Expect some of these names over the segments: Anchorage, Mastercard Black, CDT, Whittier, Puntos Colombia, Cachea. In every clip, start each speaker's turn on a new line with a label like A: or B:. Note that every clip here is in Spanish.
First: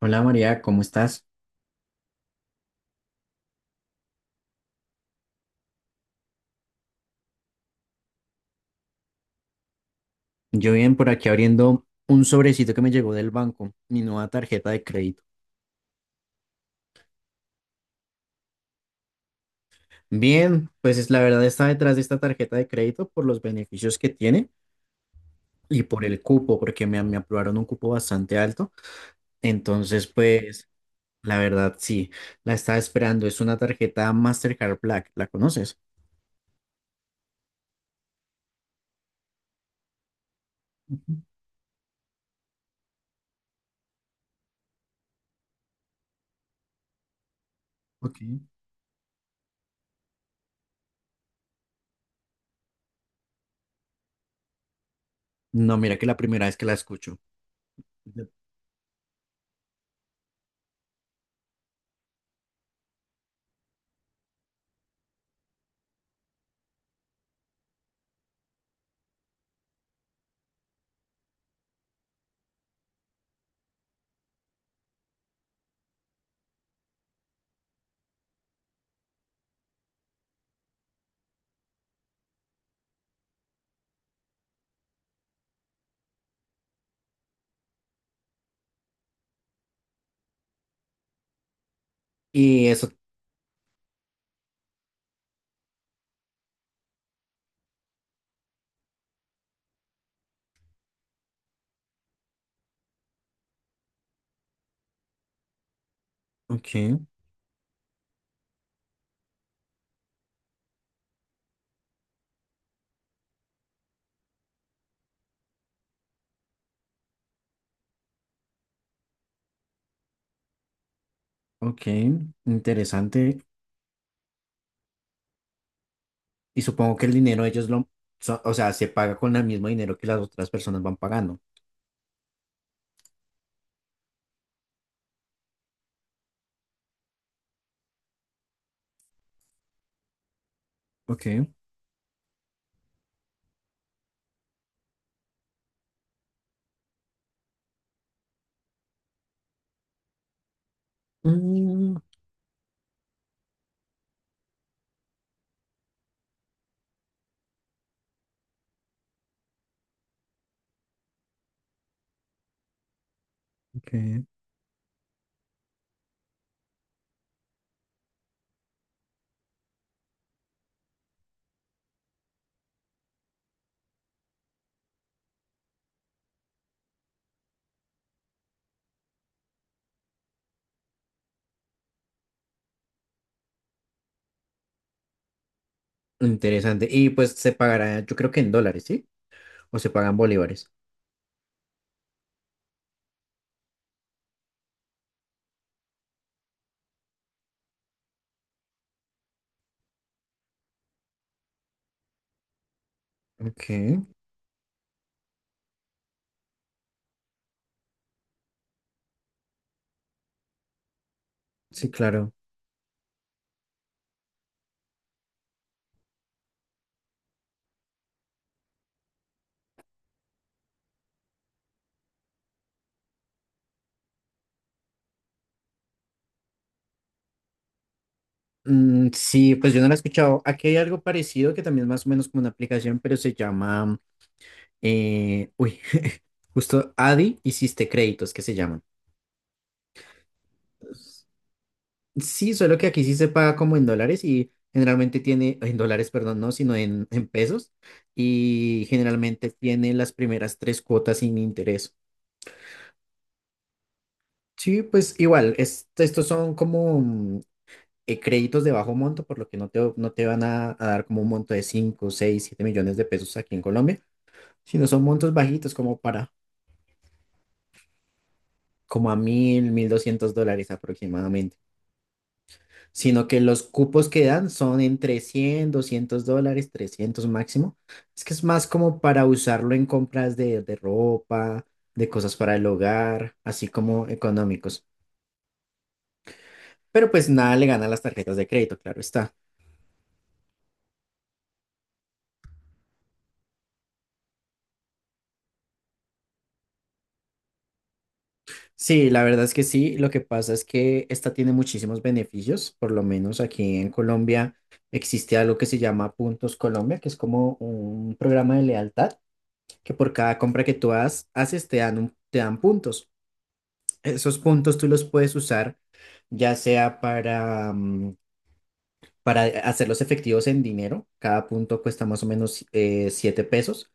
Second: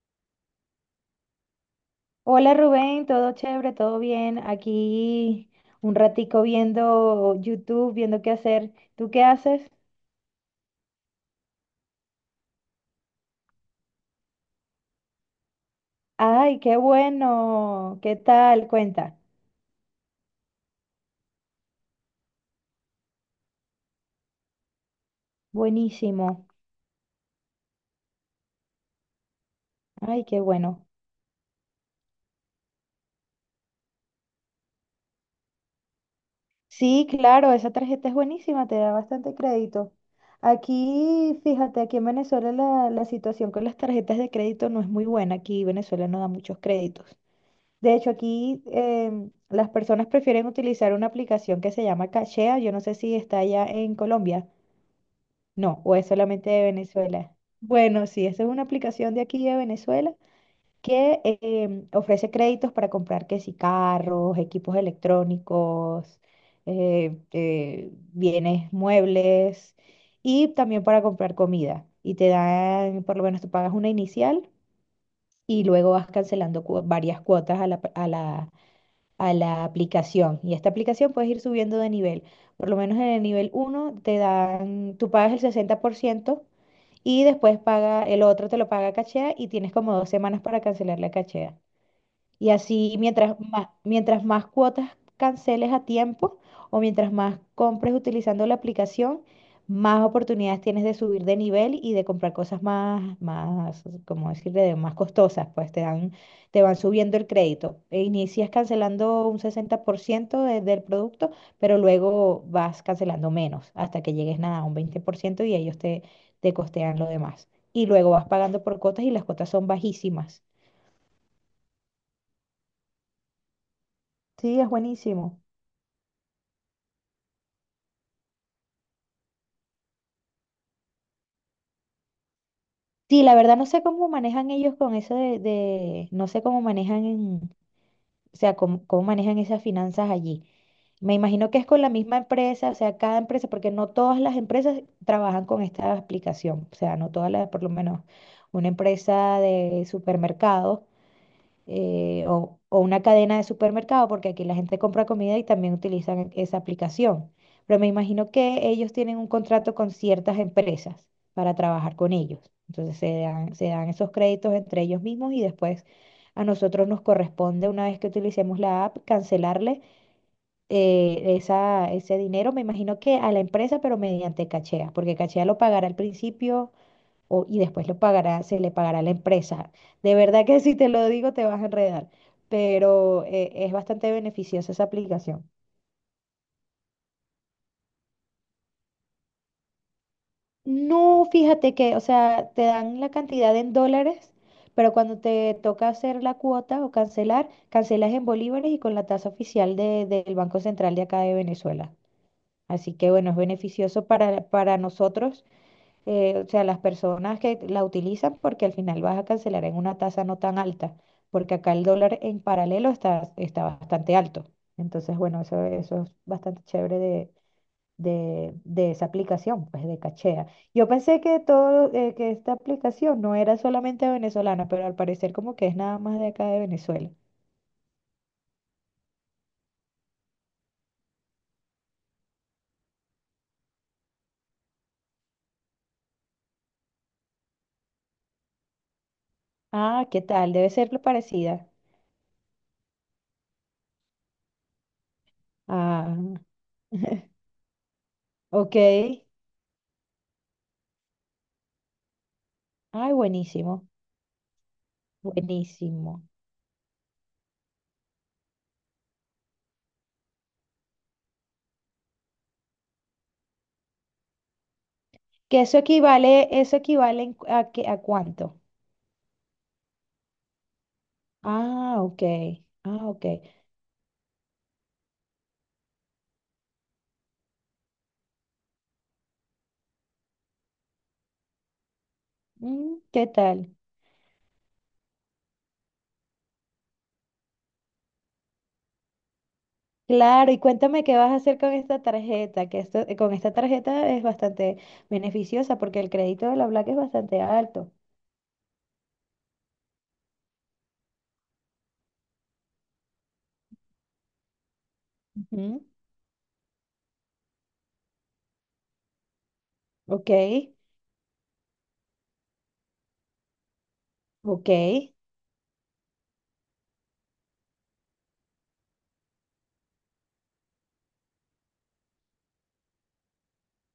A: Hola María, ¿cómo estás?
B: Hola Rubén, todo chévere, todo bien. Aquí un ratico viendo YouTube, viendo qué hacer. ¿Tú qué haces?
A: Yo bien por aquí abriendo un sobrecito que me llegó del banco, mi nueva tarjeta de crédito.
B: Ay, qué bueno. ¿Qué tal? Cuenta.
A: Bien, pues es la verdad está detrás de esta tarjeta de crédito por los beneficios que tiene y por el
B: Buenísimo.
A: cupo, porque me aprobaron un cupo bastante alto. Entonces,
B: Ay, qué
A: pues
B: bueno.
A: la verdad sí, la estaba esperando. Es una tarjeta Mastercard Black, ¿la conoces?
B: Sí, claro, esa tarjeta es buenísima, te da bastante crédito. Aquí, fíjate, aquí en Venezuela la situación con las tarjetas de crédito no es muy buena. Aquí Venezuela no da muchos créditos. De hecho,
A: Ok.
B: aquí las personas prefieren utilizar una aplicación que se llama Cachea. Yo no sé si está allá en Colombia.
A: No,
B: No, o
A: mira que
B: es
A: la primera
B: solamente
A: vez
B: de
A: que la escucho.
B: Venezuela. Bueno, sí, esa es una aplicación de aquí de Venezuela que ofrece créditos para comprar que sí, carros, equipos electrónicos, bienes muebles y también para comprar comida. Y te dan, por lo menos tú pagas una inicial y luego vas cancelando varias cuotas a la aplicación. Y esta aplicación puedes ir subiendo de nivel. Por lo menos en el nivel uno te dan, tú pagas el 60% y después paga, el otro te lo paga cachea y tienes como 2 semanas para cancelar la cachea. Y
A: Y eso,
B: así, mientras más cuotas canceles a tiempo o mientras más compres utilizando la aplicación, más oportunidades tienes de subir de nivel y de comprar cosas más, más, como decirle, de más costosas, pues te dan, te van
A: ok,
B: subiendo el crédito. E inicias cancelando un 60% del producto, pero luego vas cancelando menos hasta que llegues nada, a un 20% y ellos te, te costean lo demás. Y luego vas pagando por cuotas y las cuotas son bajísimas.
A: ok, interesante.
B: Sí, es buenísimo.
A: Y supongo que el dinero ellos lo, o sea, se paga con el mismo dinero que las otras personas van pagando.
B: Sí, la verdad no sé cómo manejan ellos con eso no sé cómo manejan, o sea, cómo, cómo manejan esas finanzas allí. Me
A: Ok.
B: imagino que es con la misma empresa, o sea, cada empresa, porque no todas las empresas trabajan con esta aplicación, o sea, no todas las, por lo menos una empresa de supermercados
A: Mm,
B: o una cadena de supermercado, porque aquí la gente compra comida y también utilizan esa aplicación. Pero me imagino que ellos tienen un contrato con ciertas empresas para trabajar con ellos. Entonces se dan esos
A: ok.
B: créditos entre ellos mismos y después a nosotros nos corresponde, una vez que utilicemos la app, cancelarle esa, ese dinero, me imagino que a la empresa, pero mediante cachea, porque cachea lo pagará al principio y después lo pagará, se le pagará a la empresa. De verdad que si te lo digo te vas a enredar, pero es bastante beneficiosa esa aplicación.
A: Interesante. Y pues se pagará, yo creo que en dólares, ¿sí? O se pagan bolívares.
B: No, fíjate que, o sea, te dan la cantidad en dólares, pero cuando te toca hacer la cuota o cancelar, cancelas en bolívares y con la tasa oficial del Banco Central de acá de Venezuela. Así que bueno, es
A: Ok.
B: beneficioso para nosotros o sea, las personas que la utilizan porque al final vas a cancelar en una tasa no tan alta, porque acá el
A: Sí,
B: dólar
A: claro.
B: en paralelo está, está bastante alto. Entonces, bueno, eso es bastante chévere de esa aplicación, pues de Cachea. Yo pensé que todo, que esta aplicación no era solamente venezolana, pero al parecer como que es nada más de acá de Venezuela.
A: Mm, sí, pues yo no lo he escuchado. Aquí hay algo parecido que también es más o menos como una aplicación, pero se llama, uy, justo Adi Hiciste Créditos, que se llaman.
B: Ah, ¿qué tal? Debe ser parecida.
A: Sí, solo que aquí sí se paga como en dólares y generalmente tiene, en dólares,
B: Ah,
A: perdón, no, sino en pesos
B: ok.
A: y
B: Ay,
A: generalmente tiene las primeras tres cuotas sin interés.
B: buenísimo,
A: Sí, pues igual,
B: buenísimo.
A: estos son como créditos de bajo monto, por lo que no te van a dar como un monto de 5, 6, 7 millones de pesos aquí en Colombia, sino son montos
B: Que
A: bajitos como para,
B: eso equivale a, a cuánto.
A: como a 1000, 1200 dólares aproximadamente.
B: Ah, ok. Ah, ok.
A: Sino que los cupos que dan son entre 100 200 dólares, 300 máximo. Es que es más como para usarlo en compras de ropa, de cosas para el
B: Mm, ¿qué
A: hogar, así
B: tal?
A: como económicos. Pero pues nada le gana a las tarjetas de crédito, claro está.
B: Claro, y cuéntame qué vas a hacer con esta tarjeta, que esto, con esta tarjeta es bastante beneficiosa porque el crédito de la Black es bastante alto.
A: Sí, la verdad es que sí, lo que pasa es que esta tiene muchísimos beneficios, por lo menos aquí en Colombia existe algo que se
B: Ujú.
A: llama Puntos Colombia, que es como un programa de lealtad que por
B: Ok,
A: cada compra que tú haces te dan te dan puntos. Esos
B: ok.
A: puntos tú los puedes usar ya sea para hacerlos efectivos en dinero, cada punto cuesta más o menos 7 pesos,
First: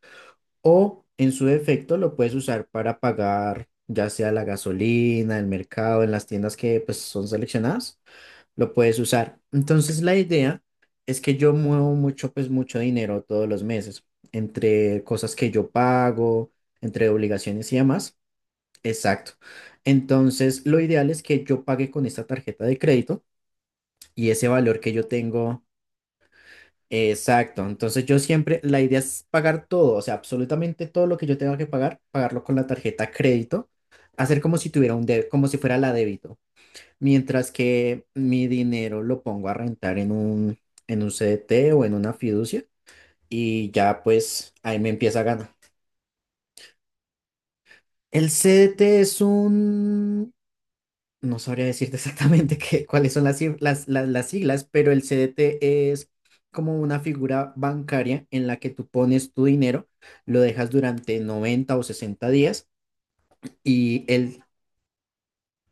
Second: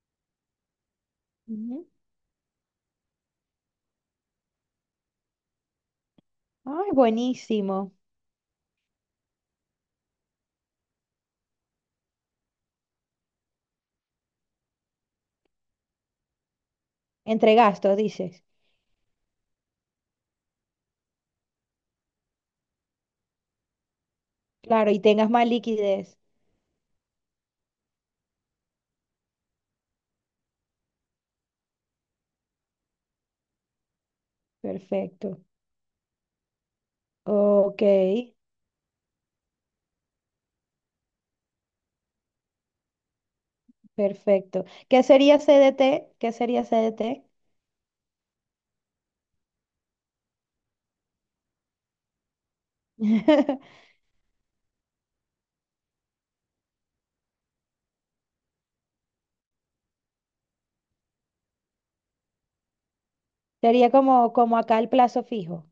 A: o en su
B: Ujú.
A: defecto lo puedes usar para pagar ya sea la gasolina, el mercado, en las tiendas que
B: Ay,
A: pues, son
B: buenísimo.
A: seleccionadas, lo puedes usar. Entonces la idea es que yo muevo mucho, pues mucho dinero todos los meses, entre cosas que yo pago, entre
B: Entre
A: obligaciones y
B: gastos,
A: demás.
B: dices.
A: Exacto. Entonces, lo ideal es que yo pague con esta tarjeta de crédito y ese valor
B: Claro,
A: que
B: y
A: yo
B: tengas más
A: tengo.
B: liquidez.
A: Exacto. Entonces, yo siempre, la idea es pagar todo, o sea, absolutamente todo lo que yo tenga que pagar, pagarlo con la tarjeta crédito, hacer como si tuviera un débito,
B: Perfecto.
A: como si fuera la débito, mientras
B: Ok,
A: que mi dinero lo pongo a rentar en un, CDT o en una fiducia y ya pues
B: perfecto.
A: ahí me
B: ¿Qué
A: empieza a
B: sería
A: ganar.
B: CDT? ¿Qué sería CDT?
A: El CDT es un. No sabría decirte exactamente cuáles son las, cif- las siglas, pero el CDT es como una figura bancaria en la que tú pones tu dinero, lo dejas durante 90 o 60 días.
B: Sería
A: y
B: como,
A: el...
B: como acá el plazo fijo.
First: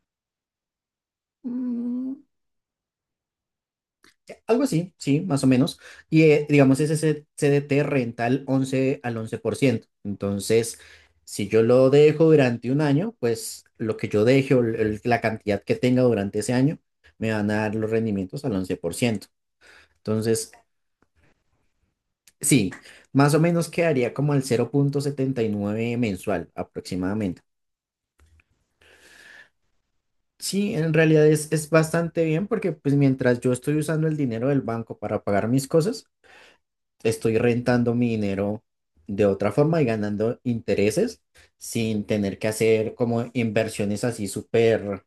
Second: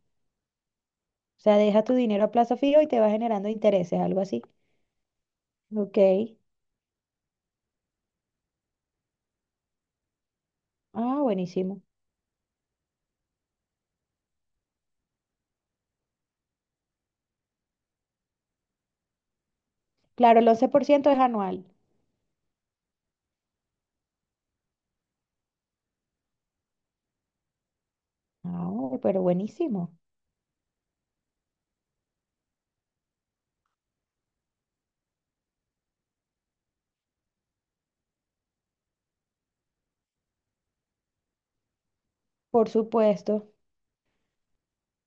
B: O sea, deja tu
A: mm,
B: dinero a plazo fijo y te va generando intereses, algo así.
A: Algo así, sí, más o menos.
B: Ok.
A: Y digamos, ese CDT renta al once por ciento. Entonces,
B: Ah,
A: si yo
B: buenísimo.
A: lo dejo durante un año, pues lo que yo deje o la cantidad que tenga durante ese año me van a dar los rendimientos al 11%.
B: Claro, el
A: Entonces,
B: 11% es anual.
A: sí, más o menos quedaría como al 0,79 mensual aproximadamente.
B: Ah, ok, pero buenísimo.
A: Sí, en realidad es bastante bien porque pues mientras yo estoy usando el dinero del banco para pagar mis cosas, estoy rentando mi dinero de otra forma y ganando intereses sin tener que
B: Por
A: hacer como
B: supuesto.
A: inversiones así súper,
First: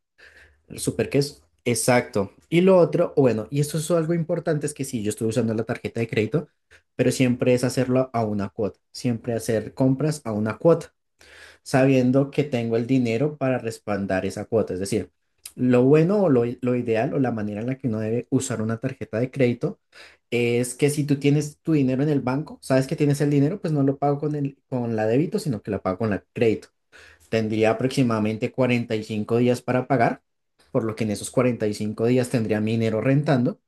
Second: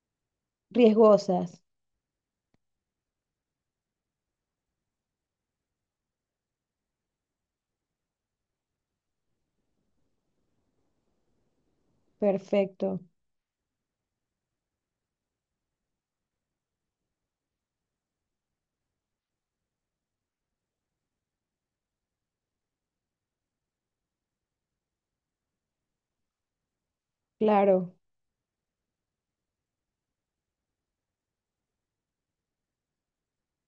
A: súper que es.
B: Riesgosas.
A: Exacto. Y lo otro, o bueno, y esto es algo importante, es que sí, yo estoy usando la tarjeta de crédito, pero siempre es hacerlo a una cuota, siempre hacer compras a una cuota. Sabiendo que tengo el
B: Perfecto.
A: dinero para respaldar esa cuota. Es decir, lo bueno o lo ideal o la manera en la que uno debe usar una tarjeta de crédito es que si tú tienes tu dinero en el banco, sabes que tienes el dinero, pues no lo pago con el, con la débito, sino que la pago con la crédito. Tendría
B: Claro.
A: aproximadamente 45 días para pagar, por lo que en esos 45 días tendría mi dinero rentando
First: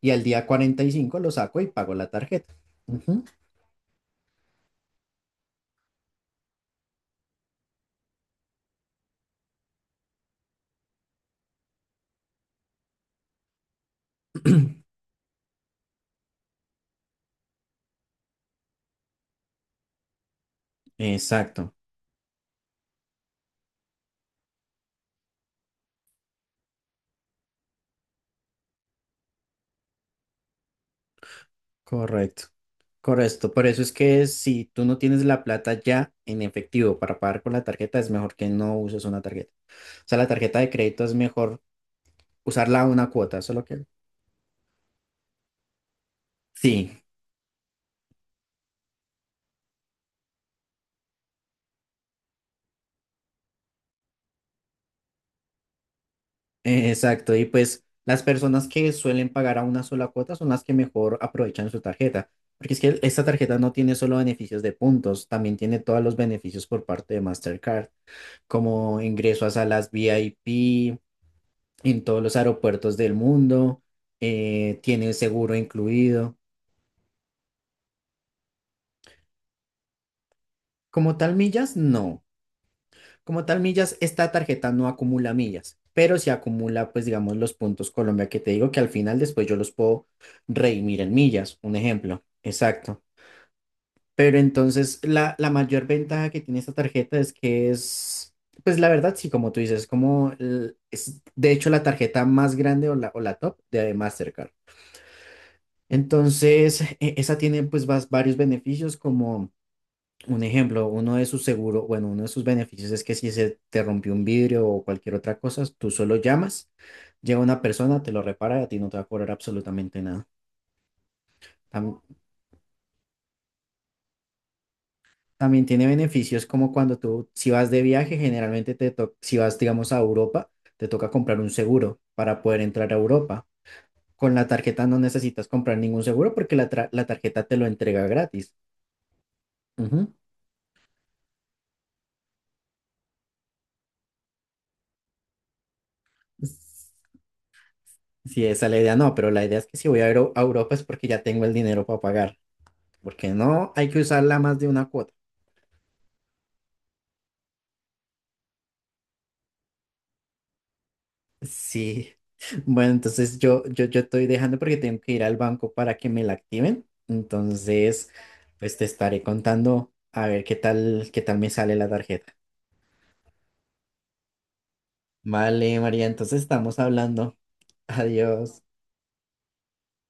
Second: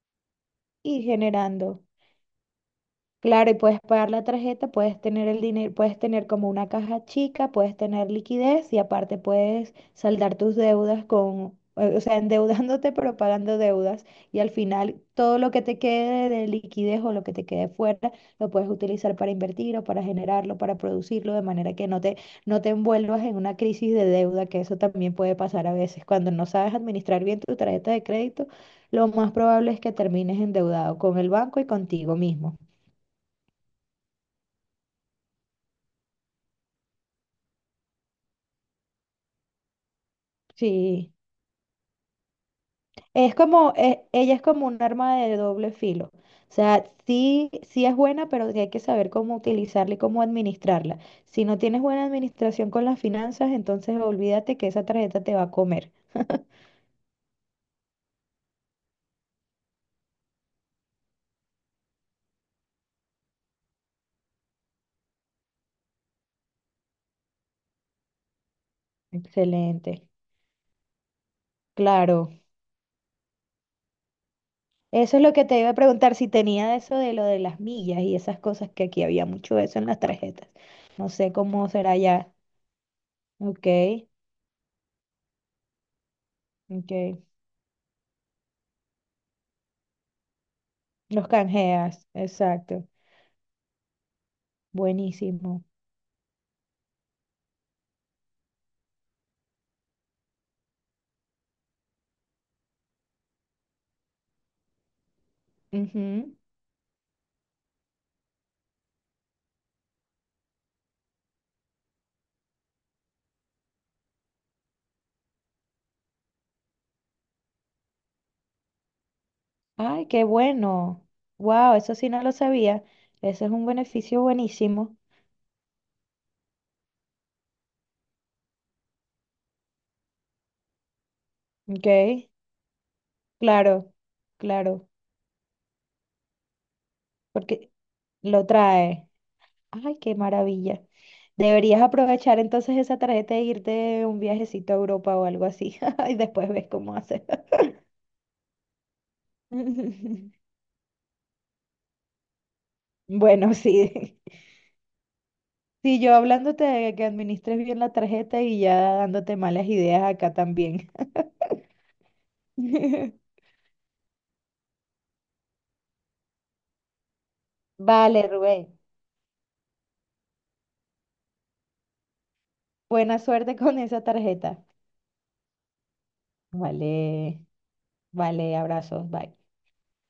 A: y al día
B: Y
A: 45 lo saco y
B: generando.
A: pago la tarjeta. Ujú.
B: Claro, y puedes pagar la tarjeta, puedes tener el dinero, puedes tener como una caja chica, puedes tener liquidez y aparte puedes saldar tus deudas con, o sea, endeudándote pero pagando deudas y al final todo lo que te quede de liquidez o lo que te quede fuera lo puedes utilizar para invertir o para generarlo, para producirlo de
A: Exacto.
B: manera que no te, no te envuelvas en una crisis de deuda, que eso también puede pasar a veces. Cuando no sabes administrar bien tu tarjeta de crédito, lo más probable es que termines endeudado con el banco y contigo
A: Correcto,
B: mismo.
A: correcto. Por eso es que si tú no tienes la plata ya en efectivo para pagar con la tarjeta, es mejor que no uses una tarjeta. O sea, la tarjeta de crédito es
B: Sí,
A: mejor usarla a una
B: es
A: cuota, eso es lo
B: como,
A: que...
B: ella es como un arma de doble filo. O sea,
A: Sí,
B: sí, sí es buena, pero sí hay que saber cómo utilizarla y cómo administrarla. Si no tienes buena administración con las finanzas, entonces olvídate que esa tarjeta te va a comer.
A: exacto. Y pues las personas que suelen pagar a una sola cuota son las que mejor aprovechan su tarjeta. Porque es que esta tarjeta no tiene solo beneficios de puntos, también tiene todos los beneficios por parte de Mastercard, como ingreso a salas
B: Excelente.
A: VIP, en todos
B: Claro.
A: los aeropuertos del mundo, tiene el
B: Eso es lo que
A: seguro
B: te iba a preguntar, si
A: incluido.
B: tenía eso de lo de las millas y esas cosas, que aquí había mucho de eso en las tarjetas. No
A: Como
B: sé
A: tal
B: cómo
A: millas,
B: será
A: no.
B: ya.
A: Como tal
B: Ok,
A: millas, esta tarjeta no acumula millas, pero sí acumula, pues
B: ok.
A: digamos, los puntos Colombia que te digo que al final después yo los puedo redimir en
B: Los
A: millas, un
B: canjeas,
A: ejemplo.
B: exacto.
A: Exacto. Pero entonces la
B: Buenísimo.
A: mayor ventaja que tiene esta tarjeta es que es, pues la verdad, sí, como tú dices, como es de hecho la tarjeta más grande o la, top de Mastercard.
B: Ujú.
A: Entonces, esa tiene pues varios beneficios, como un ejemplo, uno de sus seguros, bueno, uno de sus beneficios es que si se te rompió un vidrio o cualquier otra cosa, tú solo llamas, llega una persona, te lo repara y a ti no te va a cobrar absolutamente
B: Ay, qué
A: nada.
B: bueno. Wow, eso
A: Tam-
B: sí no lo sabía. Ese es un beneficio buenísimo.
A: también tiene beneficios como cuando tú, si vas de viaje, generalmente si vas, digamos, a Europa, te toca comprar un
B: Ok,
A: seguro para poder entrar a Europa.
B: claro,
A: Con la tarjeta
B: claro,
A: no necesitas comprar ningún seguro porque la tarjeta te lo
B: porque
A: entrega
B: lo
A: gratis.
B: trae. Ay,
A: Ujú.
B: qué maravilla. Deberías aprovechar entonces esa tarjeta e irte un viajecito a Europa o algo así. Y después ves cómo haces.
A: Sí, esa es la idea, no, pero la idea es que si voy a ir a Europa es porque ya tengo el dinero para pagar, porque
B: Bueno,
A: no hay que
B: sí.
A: usarla más de una cuota.
B: Sí, yo hablándote de que administres bien la tarjeta y ya dándote malas ideas acá también.
A: Sí, bueno, entonces yo estoy dejando porque tengo que ir al banco para que me la activen, entonces
B: Vale,
A: pues
B: Rubén.
A: te estaré contando a ver qué tal me sale la tarjeta.
B: Buena suerte con esa tarjeta.
A: Vale, María, entonces estamos hablando.
B: Vale, vale,
A: Adiós.
B: abrazos, bye.